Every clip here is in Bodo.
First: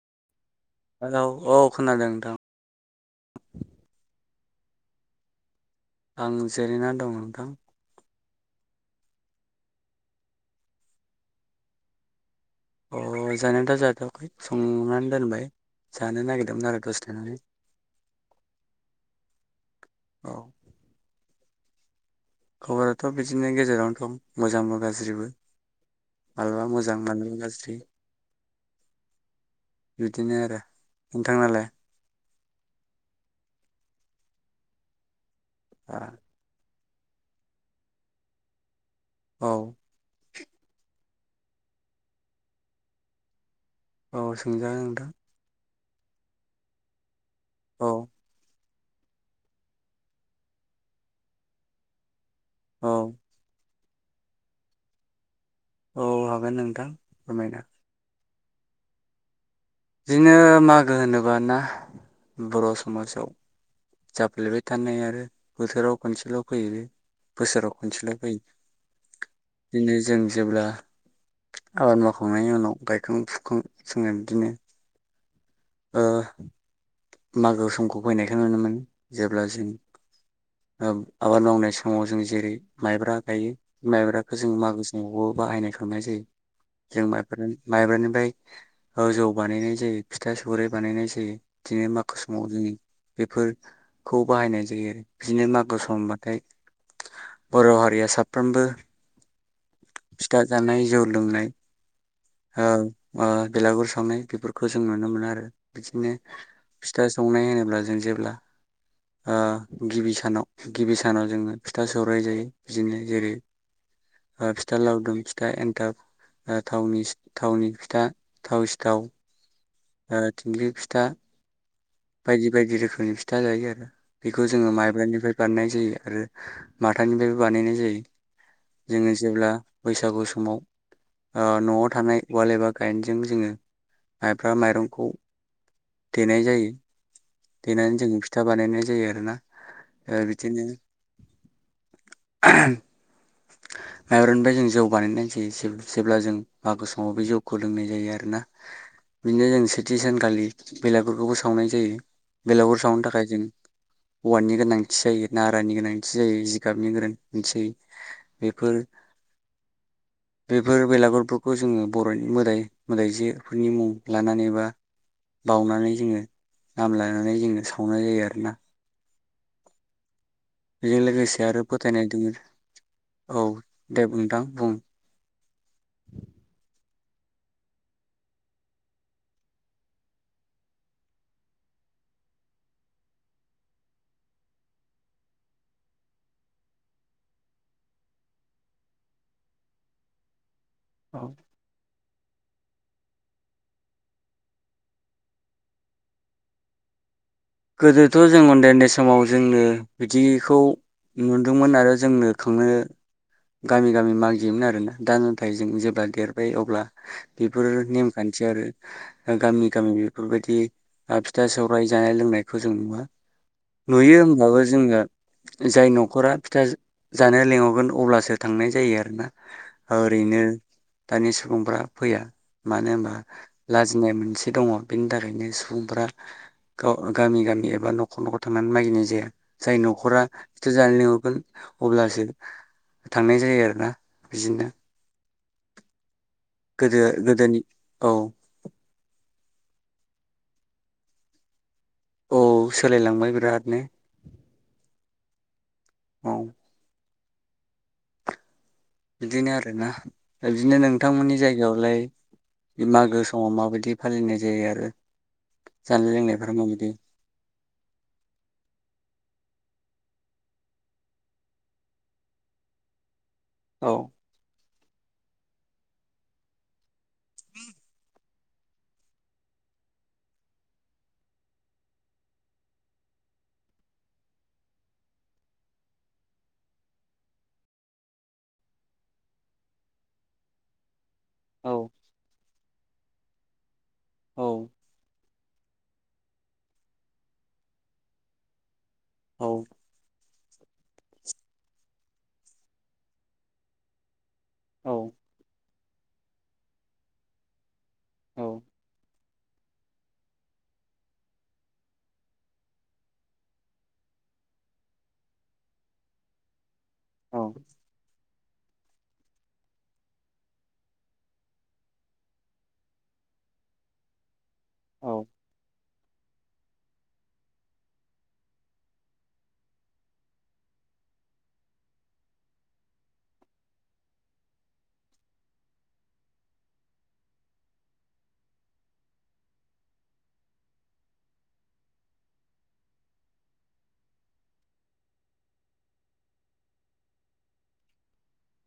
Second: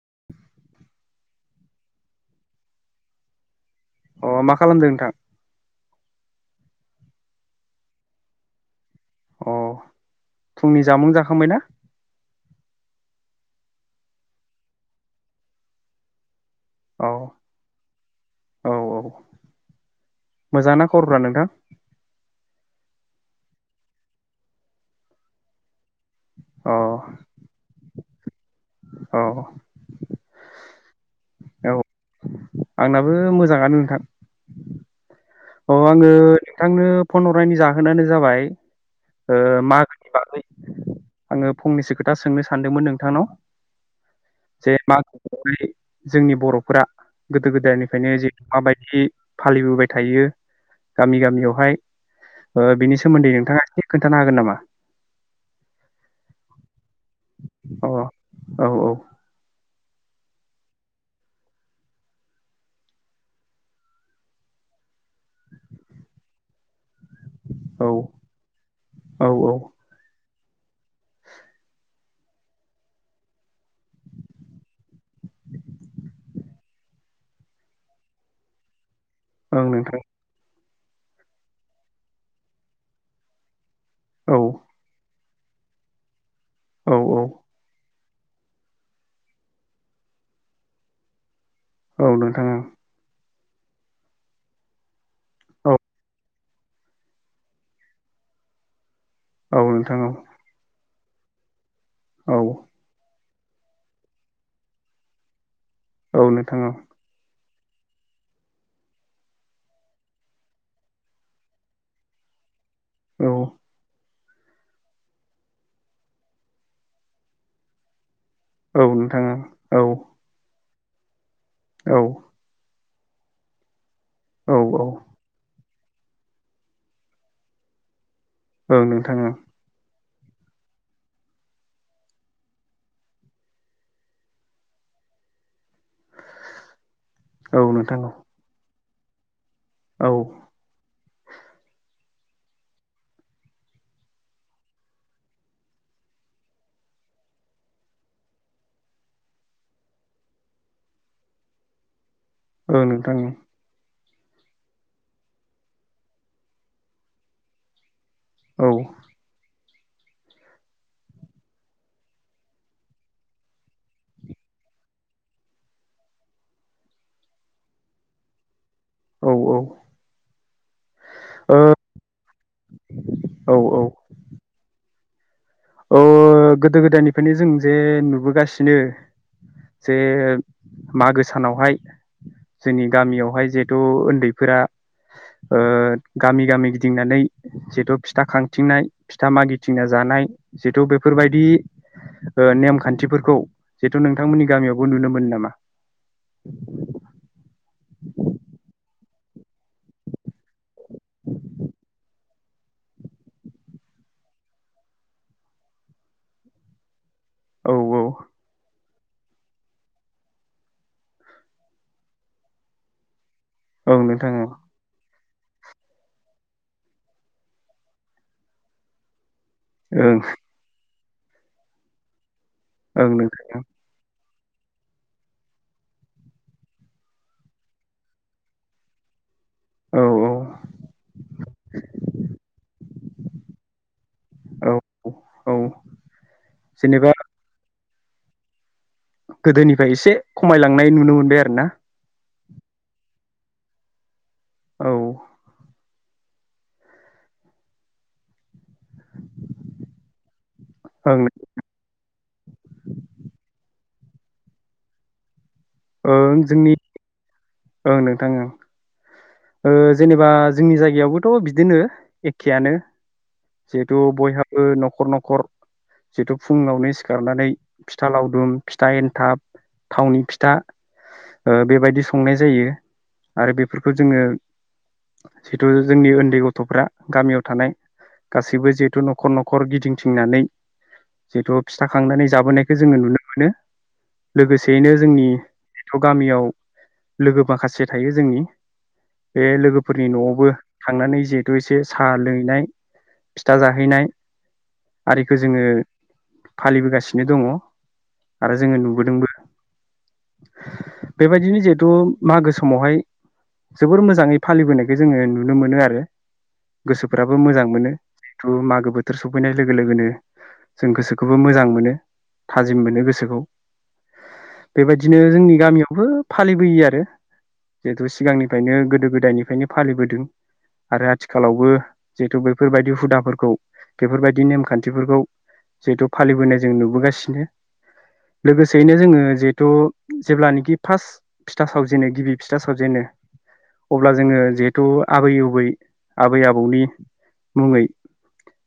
[inaudible] हेलौ औ खोनादों नोंथां। अ मा खालामदों नोंथां? आं जिरायना दं नोंथां। अ फुंनि जामुं जाखांबाय ना? अ जानायाथ' जाथवाखै संनानै दोनबाय जानो नागिर औ औ औ औ मोजां ना खबरफ्रा नोंथां? खबराथ' बिदिनो गेजेरावनो दं मोजांबो गाज्रिबो। माब्लाबा अ मोजां माब्लाबा गाज्रि। औ बिदिनो आरो नोंथांङालाय? औ आंनाबो मोजांङानो नोंथां। अ आङो औ नोंथांनो फन हरनायनि जाहोनानो जाबाय ओ मागोनि बागै आङो फंनैसो खोथा सोंनो सानदोंमोन नोंथांनाव। औ सोंजागोन नोंथां [unintelligible] जोंनि बरफोरा। गोदो औ गोदायनिफ्रायनो [inaudible] माबायदि। बिदि फालिबोबाय थायो। गामि गामियावहाय। ओ औ बिनि सोमोन्दै नोंथाङा इसे। खोन्थानो हागोन नामा। औ हागोन नोंथां। फोरमायनो। अ औ औ। बिदिनो मागो होनोबाना बर समाजाव जाफ्लेबाय थानाय आरो बोथोराव खनसेल फैयो। बोसोराव औ खनसेल फैयो औ औ बिदिनो जों। जेब्ला आबाद मावखांनायनि उनाव गायखां फुखां जोङो बिदिनो। ओ मागो समखौ फैनायखौ नुनो मोनो। ओं जेब्लासिम। नोंथां ओ आबाद मावनाय समाव जों जेरै माइब्रा गायो। माइब्राखौ औ जों मागो समावबो बाहायनाय खांनाय जायो। औ जों औ माइब्रा माइब्रानि फ्राय जौ बानायनाय जायो। फिथा सौराय बानायनाय जायो। दिनै औ मागो समाव नोंथां जोंनि बेफोरखौ बाहायनाय जायो आरो। बिदिनो औ मागो समबाथाय बर हारिया साफ्रोमबो औ नोंथां औ फिथा जानाय, जौ लोंनाय, औ। ओ बेलागुर सावनाय बेफोरखौ जों नुनो मोनो आरो। बिदिनो औ नोंथां औ फिथा संनाय होनो ब्ला जों जेब्ला ओ गिबि सानाव गिबि सानाव जोङो फिथा सौराय जायो। बिदिनो औ जेरै आ फिथा लावदुम, फिथा एन्थाब, थावनि थावनि फिथा, थाव औ सिथाव, नोंथां औ ओ थिंख्लि फिथा, औ बायदि बायदि रोखोम नि फिथा जायो आरो बेखौ जोङो औ औ माइब्रानिफ्राय बानायनाय जा जायो आरो माथानिफ्रायबो बानायनाय जायो। ओं जोङो नोंथां जेब्ला बैसागु समाव ओ न'आव थानाय उवाल एबा गाइेनजों जोङो माइब्रा माइरंखौ देनाय जायो। औ देनानै नोंथां जोङो फिथा बानायनाय जायो आरोना। औ ओ बिदिनो माइब्रा निफ्राय जों जौ बानायनाय जायो। जेब्ला जों मागो समाव बे जौखौ लोंनाय जायो आरोना बिदिनो जों सेथि सानखालि बेलागुरफोरखौबो सावनाय जायो। बेलागुर सावनो नोंथां थाखाय जों औवानि गोनांथि जायो नारानि गोनांथि जायो जिगाबनि गोनांथि जायो। औ बेफोर बेफोर बैलागुरफोरखौ जोङो बर'नि मोदाय मोदायजोफोरनि मुं लानानै बा बावनानै जोङो नाम लानानै जोङो सावनाय जायो आरोना। औ औ बेजों लोगोसे आरो फोथायनाय दङो औ औ औ दे बुं नोंथां बुं औ गोदो गोदायनि फायनि जों जे नुबोगासिनो जे मागो सानावहाय जोंनि गामियावहाय जिहेथु उन्दैफोरा ओ गामि गामि गिदिंनानै जेहेथ फिथा खांथिंनाय फिथा मागिथिंना जानाय। जिथु औ बेफोरबायदि। ओ नेमखान्थिफोरखौ जिथु नोंथांमोननि गामियावबो नुनो मोनो नामा? गोदोथ' जों उन्दै उन्दै समाव जोंनो बिदिखौ नुदोंमोन आरो जोंनो खांनो गामि गामि मागियोमोन आरोना दा नाथाय जों जेब्ला देरबाय अब्ला बेफोरो औ औ नेमखान्थि आरो गामि गामि बेफोरबायदि ओ फिथा सौराय जायाय लोंनाय खौ जों नुवा। औ नुयो नोंथां औ होमबाबो जोङो। जाय नख'रा फिथा जा जानो लेंहरगोन अब्लासो थांनाय जायो आरोना। ओं ओरैनो दानि सुबुंफोरा फैया। मानो ओं होनबा नोंथां लाजिनाय मोनसे दङ बेनि थाखायनो सुबुंफ्रा गाव गामि गामि एबा न'खर न'खर थांनानै मागिनाय जाया। जाय औ नख'रा फिथा जानो लिंहरगोन अब्लासो थांनाय जायो आरोना बिदिनो। औ औ गोदो जेनेबा गोदोनि औ गोदोनिफ्राय एसे खमायलांनाय नुनो मोनबाय आरो ना औ सोलायलांबाय बिरादनो औ औ बिदिनो आरोना बिदिनो ओं नोंथांमोननि जायगायावलाय मागो समाव माबायदि फालिनाय जायो आरो जानाय ओं लोंनायफोरा जोंनि माबायदि ओं नोंथां ओं ओ जेनेबा जोंनि जायगायावबोथ' बिदिनो एखेआनो औ जिहेतु बयहाबो नख' -' र नख'र जिहेतु फुङावनो सि खारनानै फिथा लाव दुम, फिथा एन्थाब, थावनि फिथा ओ बेबायदि संनाय जायो आरो बेफोरखौ जोङो जिथु जोंनि उन्दै गथ'फ्रा गामियाव थानाय गासैबो जिहेतु नखर नखर गिदिंथिंनानै जिहेथु फिथा औ खांनानै जाबोनाय खौ जोङो नुनो मोनो। औ लोगोसेयैनो जोंनि थ गामियाव लोगो माखासे थायो जोंनि बे औ लोगोफोरनि न'आवबो थांनानै जिहेथु एसे साहा लोंहैनाय फिथा जाहैनाय औ आरिखौ जोङो फालिबोगासिनो दङ। औ आरो जोङो नुबोदोंबो। बेबायदिनो जिहेथु मागो समावहाय जोबोर मोजाङै फालिबोनायखौ जोङो नुनो मोनो आरो। गोसोफोराबो औ मोजां मोनो। जिथु मागो बोथोर सफैनाय लोगो लोगोनो जों गोसोखौबो मोजां मोनो थाजिम मोनो गोसोखौ बेबायदिनो जोंनि गामियावबो फालिबोयो आरो जिहेतु सिगांनिफ्रायनो गोदो गोदायनिफ्रायनो फालिबोदों आरो आथिखालावबो जिहेतु बेफोरबायदि हुदाफोरखौ बेफोरबायदि नेमखान्थिफोरखौ जिहेथु फालिबोनाय जों नुबोगासिनो लोगोसेयैनो जोङो जिहेथु जेब्लानोखि फार्स्ट फिथा सावजेनो गिबि फिथा सावजेनो अब्ला जोङो जिहेथु आबै उबै आबै आबौनि मुङै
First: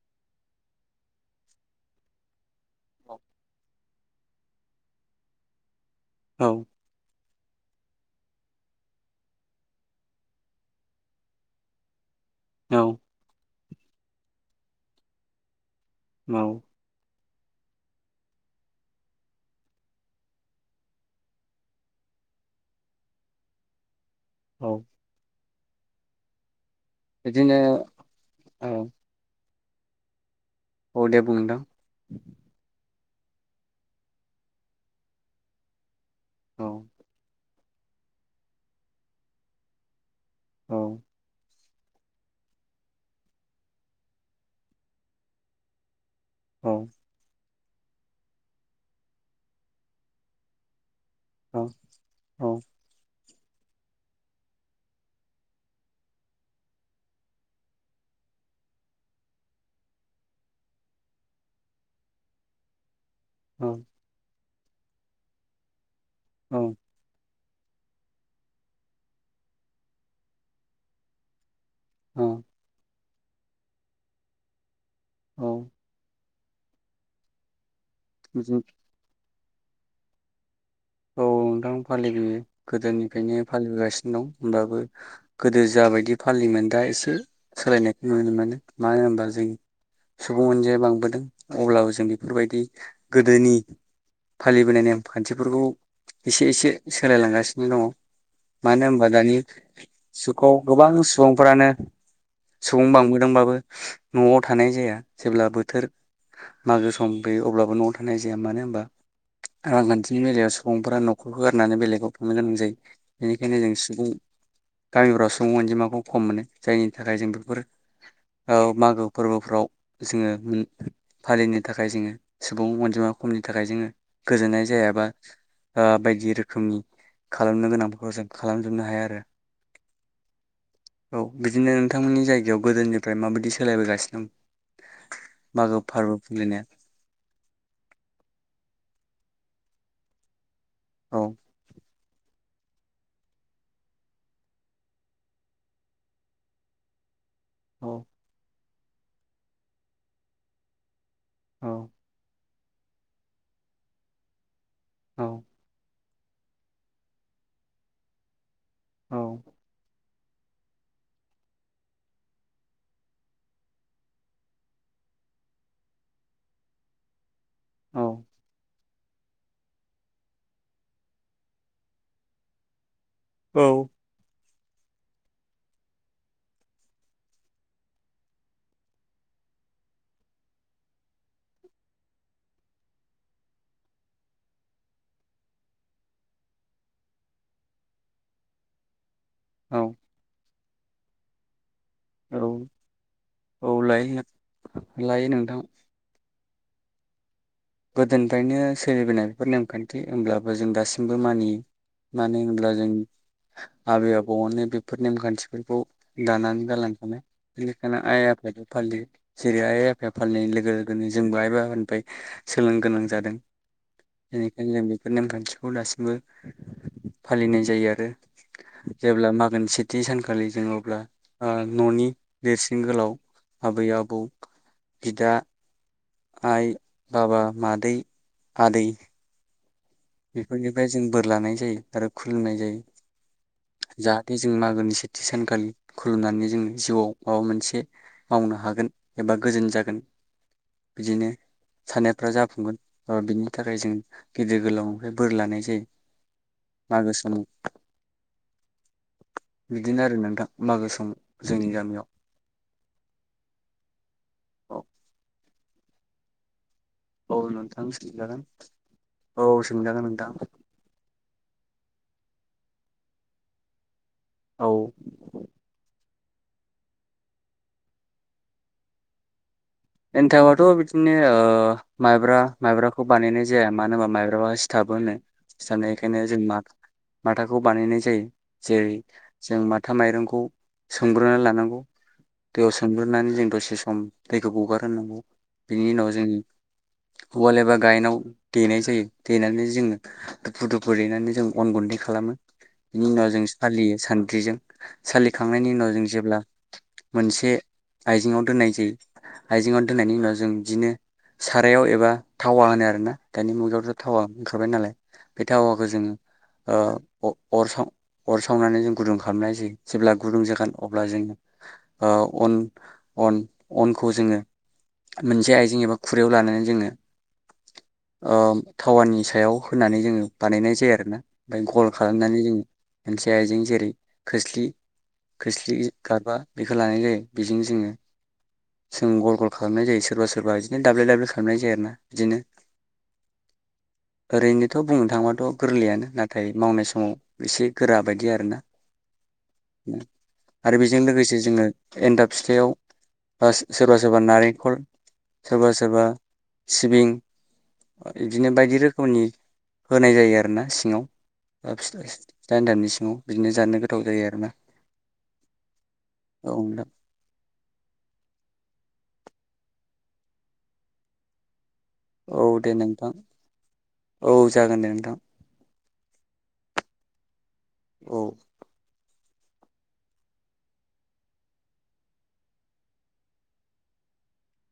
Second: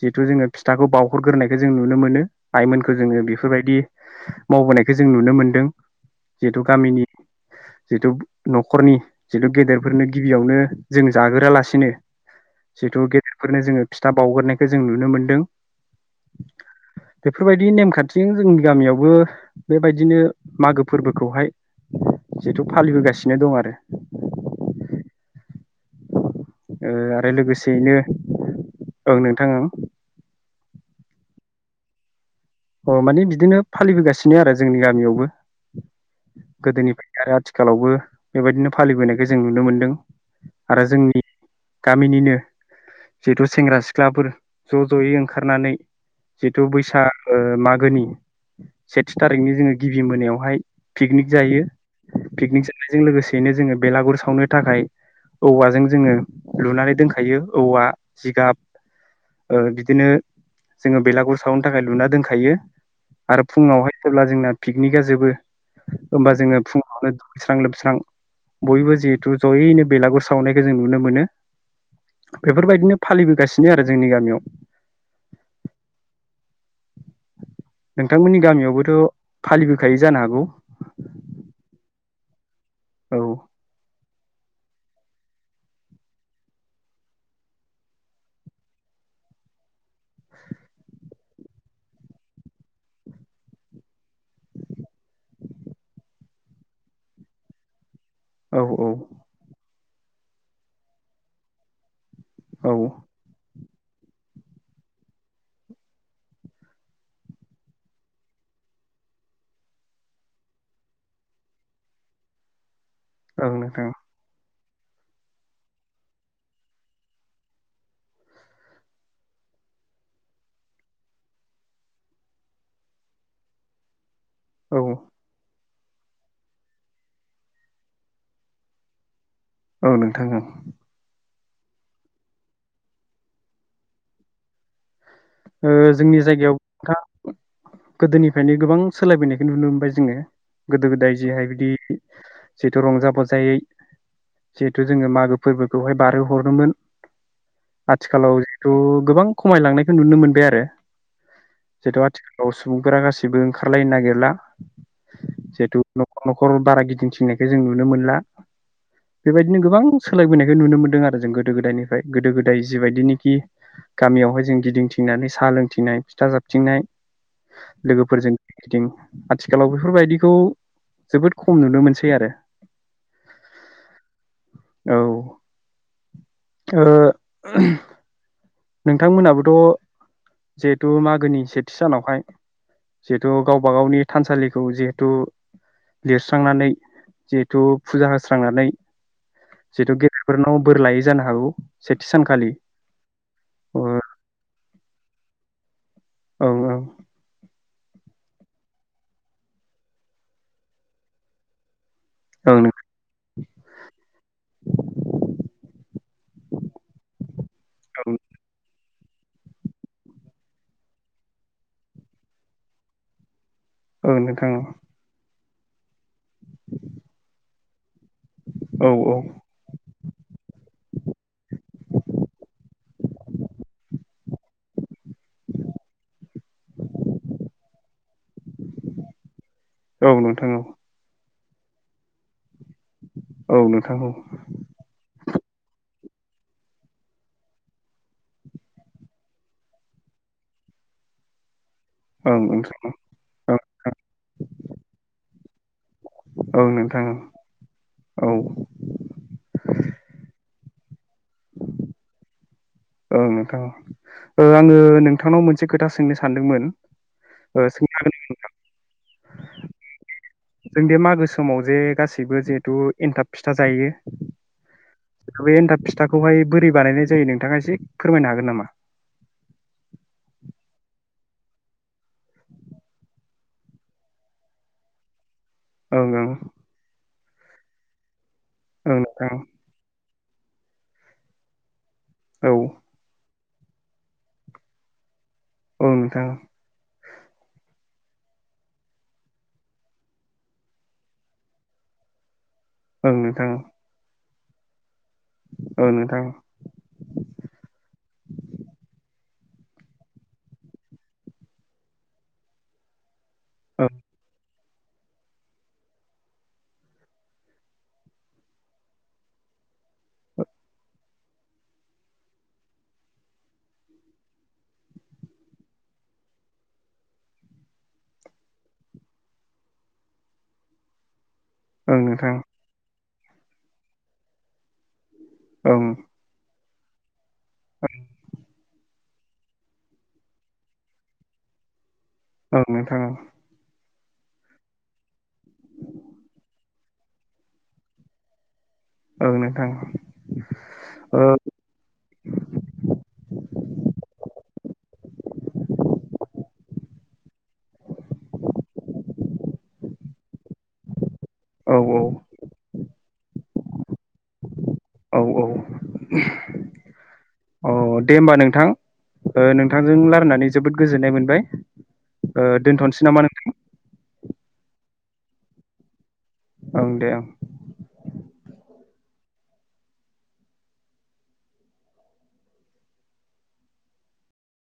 जिहेथु जोङो फिथाखौ बाव हर ग्रोनायखो जों नुनो मोनो आइमोनखोजोङो बेफोरबायदि मावबोनायखौ जों नुनो मोन्दों। औ जिहेथु गामिनि जिथु नख'रनि जितु गेदेरफोरनो गिबियावनो जों जागोरालासिनो औ जिथु गेदेर फोरनो जोङो फिथा बावगोरनायखो जों नुनो मोन्दों। औ बेफोरबायदि नेमखान्थिजों जोंनि गामियावबो बेबायदिनो मागो फोरबोखौहाय जिहेथु फालिबोगासिनो दं आरो। औ ओ आरो बिदिनो लोगोसेयैनो औ ओं नोंथां ओं अदे बुंं नोंथां अह माने बिदिनो फालिबोगासिनो आरो जोंनि गामियावबो। गोदोनिफ्राय आरो आथिखा लावबो बेबायदिनो फालिबोनायखौ जों नुनो मोन्दों। औ आरो जोंनि गामिनिनो जिहेथु सेंग्रा सिख्लाफोर ज'-ज'यै ओंखारनानै जिथु औ बैसा ओ मागोनि सेथि थारिखनि जोङो गिबि मोनायावहाय पिकनिक जायो औ औ पिकनिक जानायजों लोगोसे यैनो जोङो बेलागुर सावनो थाखाय औवाजों जोङो लुनानै दोनखायो औवा जिगाब ओ बिदिनो जोङो बेलागुर सावनो थाखाय लुना दोन खायो आरो औ फुङावहाय जेब्ला जोंना पिकनिका जोबो होमबा औ जोङो फुङावनो दु स्रां लोबस्रां बयबो जिहेथु जयैनो बेलागुर सावनायखौ जों नुनो मोनो। औ बेफोरबायदिनो फालिबोगासिनो आरो जोंनि गामियाव। औ। नोंथांमोननि गामियावबोथ फालिबोखाय जानो हागौ? औ नोंथां फालिबोयो। औ गोदोनिफायनो फालिबोगासिनो दं। होमबाबो गोदो जाबायदि फालियोमोन दा एसे सोलायनायखो नुनो मोनो मानो होनबा जों सुबुं अनजिाया बांबोदों अब्लाबो जों बेफोरबायदि गोदोनि फालिबोनाय नेम खान्थिफोरखौ एसे एसे सोलायलांगासिनो दङ। औ मानो होमब दानि सुखाव गोबां सुबुंफोरानो औ सुबुं बांबोदोंबाबो न'आव थानाय जाया जेब्ला बोथोर मागो सम गैयो अब्लाबो न'आव थानाय जाया मानो होनबा रांखान्थिनि बेलायाव स बुंफोरा नखरखौ गारनानै बेलेगाव थांनो गोनां जायो। ओं बेनिखायनो जों नोंथां सुबुं गामिफ्राव सुबुं अनजिमाखौ खम मोनो जायनि थाखाय जों बेफोर औ मागो फोरबोफ्राव जोङो उम फालिनो थाखाय जोङो सुबुं अनजिमा खमनि थाखाय जोङो गोजोननाय औ जाया बा ओ बायदि रोखोमनि खालामनो गोनांफोरखौ जों खालामजोबनो हायाआरो औ नोंथां औ। औ बिदिनो नोंथांमोननि जायगायाव गोदोनिफ्राय माबायदि सोलायबोगासिनो दं? ओ मागो फोरबो जोंनि फालिनाया जायगायावथा गोदोनिफ्रायनो गोबां सोलायबोनाय नुनो मोनबाय जोङो। गोदो गोदाय औ जे हायबिदि जिहेथु रंजा बाजायै जिहेथु जोङो मागो फोरबोखौहाय बारहोहरोमोन औ आथिखालाव थु गोबां खमायलांनाय नुनो मोनबाय आरो औ जेथु आथिख औ सुबुंफोरा गासैबो ओंखारलायनो नागिरला औ जेथु न'खर न'खर बारा गिदिंथिंनायखो जों नुनो मोनला। औ बेबायदिनो गोबां सोलायबोनायखौ नुनो मोन्दों आरो जों गोदो गोदायनिफ्राय गोदो गोदाय जिबायदिनिखि गामियावहाय जों। गिदिंथिंनानै सा लोंथिंनाय फिथा जाबथिंनाय लोगोफोरजों गि गिदिं आथिखालाव बेफोरबायदिखौ जोबोद खम नुनो मोनसै आरो। औ। औ ओ [unintelligible] नोंथांमोनहाबोथ जिहेथु मागोनि सेथि सानावहाय जिहेथु गावबा गावनि थानसालिखौ जिहेथु लिरस्रांनानै जिहेथु फुजा होस्रांनानै। औ जिथु गेदेरफोरनाव। बोर लायो जानो हागौ। सेथि सानखालि। ओ औलाय। लायो नोंथां। औ औ। गोदोनिफ्रायनो सोलिबोनाय बेफोर नेमखान्थि होमब्लाबो जों दासिमबो मानियो। मानो औ होनब्ला जों आबै आबौआनो बेफोर नेमखान्थिफोरखौ दानानै गालांखानाय बेनिखायनो नोंथां आइ आफायाबो फालियो। जेरै आइ आफाया फालिनाय लोगो लोगोनो जोंबो आइ बाबानिफ्राय सोलोंनो गोनां जादों। औ नोंथां बेनिखायनो जों बेफोर नेमखान्थि दासिमबो। नाय जायो आरो। औ औ जेब्ला मागोनि सेथि सानखालि जों अब्ला ओ ननि देरसिन गोलाव आबै आबौ। बिदा। आइ बाबा मादै आदै। औ नोंथां औ बेफोरनिफ्राय जों बोर लानाय। जायो आरो खुलुमनाय जायो। औ नोंथां औ जाहाथे जों मागोनि सेथि सान खालि खुलुमनानै जों जिउआव माबा मोनसे मावनो हागोन एबा गोजोन जागोन बिदिनो साननायफ्रा ओं नोंथां जाफुंगोन ओ बिनि औ थाखाय जों गिदिर गोलाव बोर लानाय जायो औ नोंथां मागो समाव औ औ बिदिनो आरो नोंथां मागो सम जोंनि गामियाव औ नोंथां औ ओ आङो औ नोंथांनाव मोन मोनसे खोथा सोंनो सानदोंमोन औ ओ नोंथां सोंनो सोंजागोन औ सोंजागोन नोंथां बिबो जिहेथु एनथाब फिथा जायो औ बे एन्थाब फिथाखौहाय बोरै बानायनाय जायो नोंथाङा एसे फोरमायनो हागोन नामा? एन्थाबाथ बिदिनो ओ माइब्रा माइब्राखौ बानायनाय जाया मानो होनबा माइब्राया सिथाबो होनो। साननाय ओं खायनो ओं जों मा माथाखौ बानायनाय जायो जेरै जों माथा माइरंखौ खौ सोंग्रोनानै लानांगौ दैयाव सोंग्रनानै जों दसे सम थै गोबावगारनांगौ बिनि ओं उनाव नोंथां जोङो उवाल एबा गायनाव देनाय जायो देनानै जोङो दुफु दुफु देनानै जों अन गुन्दै खालामो बिनि औ उनाव जों नोंथां फालियो सान दिजों सालिखांनायनि ओं उनाव जों नोंथां जेब्ला मोनसे आइजेङाव दोननाय जायो आइजेंआव दोननायनि उनाव जों बिदिनो सारायाव एबा थावा होनो आरोना दानि मुगायावथ थावा होनखा हरबाय नालाय बे थावाखौ जोङो ओ अर साव अर सावनानै जों गुदुं खालामनाय जायो जेब्ला गुदुं जागोन अब्ला जोङ ओ अन-अन अनखौ जोङो मोनसे आइजें एबा खुरैयाव लानानै जोङो ओ थटावानि सायाव होनानै जोङो बानायनाय जायो आरोना ओमफ्राय गल ओं नोंथां खालामनानै जोङो मोनसे आइजें जेरै खोस्लि खोस्लि ओं गारबा बेखौ लानाय जायो बेजोंनो जोङो जों गल गल खालामनाय जायो सोरबा सोरबा बिदिनो दाब्ले दाब्ले खालामनाय जायो आरो ना औ नोंथां औ। ओरैनोथ' बुंनो थांबाथ' गोरलैयानो नाथाय मावनाय समाव एसे गोरा बायदि आरोना ओं ओं नोंथां ओं नोंथां ओ आरो बेजों ओ लोगोसे जोङो एनथाब फिथायाव सोरबा सोरबा नारेंखल सोरबा सोरबा सिबिं बिदिनो बायदि रोखोमनि होनाय जायो आरोना सिङाव ओ औ फिथा सि दामनि सिङाव बिदिनो जानो गोथाव जायो आरोना औ औ औ नोंथां। अ दे होमबा नोंथां ओ नोंथांजों लारायनानै जोबोद गोजोननाय मोनबाय औ ओ दे दोनथ'नोसै नोंथां नामा औ जागोन दे नोंथां। ओं दे ओं। औ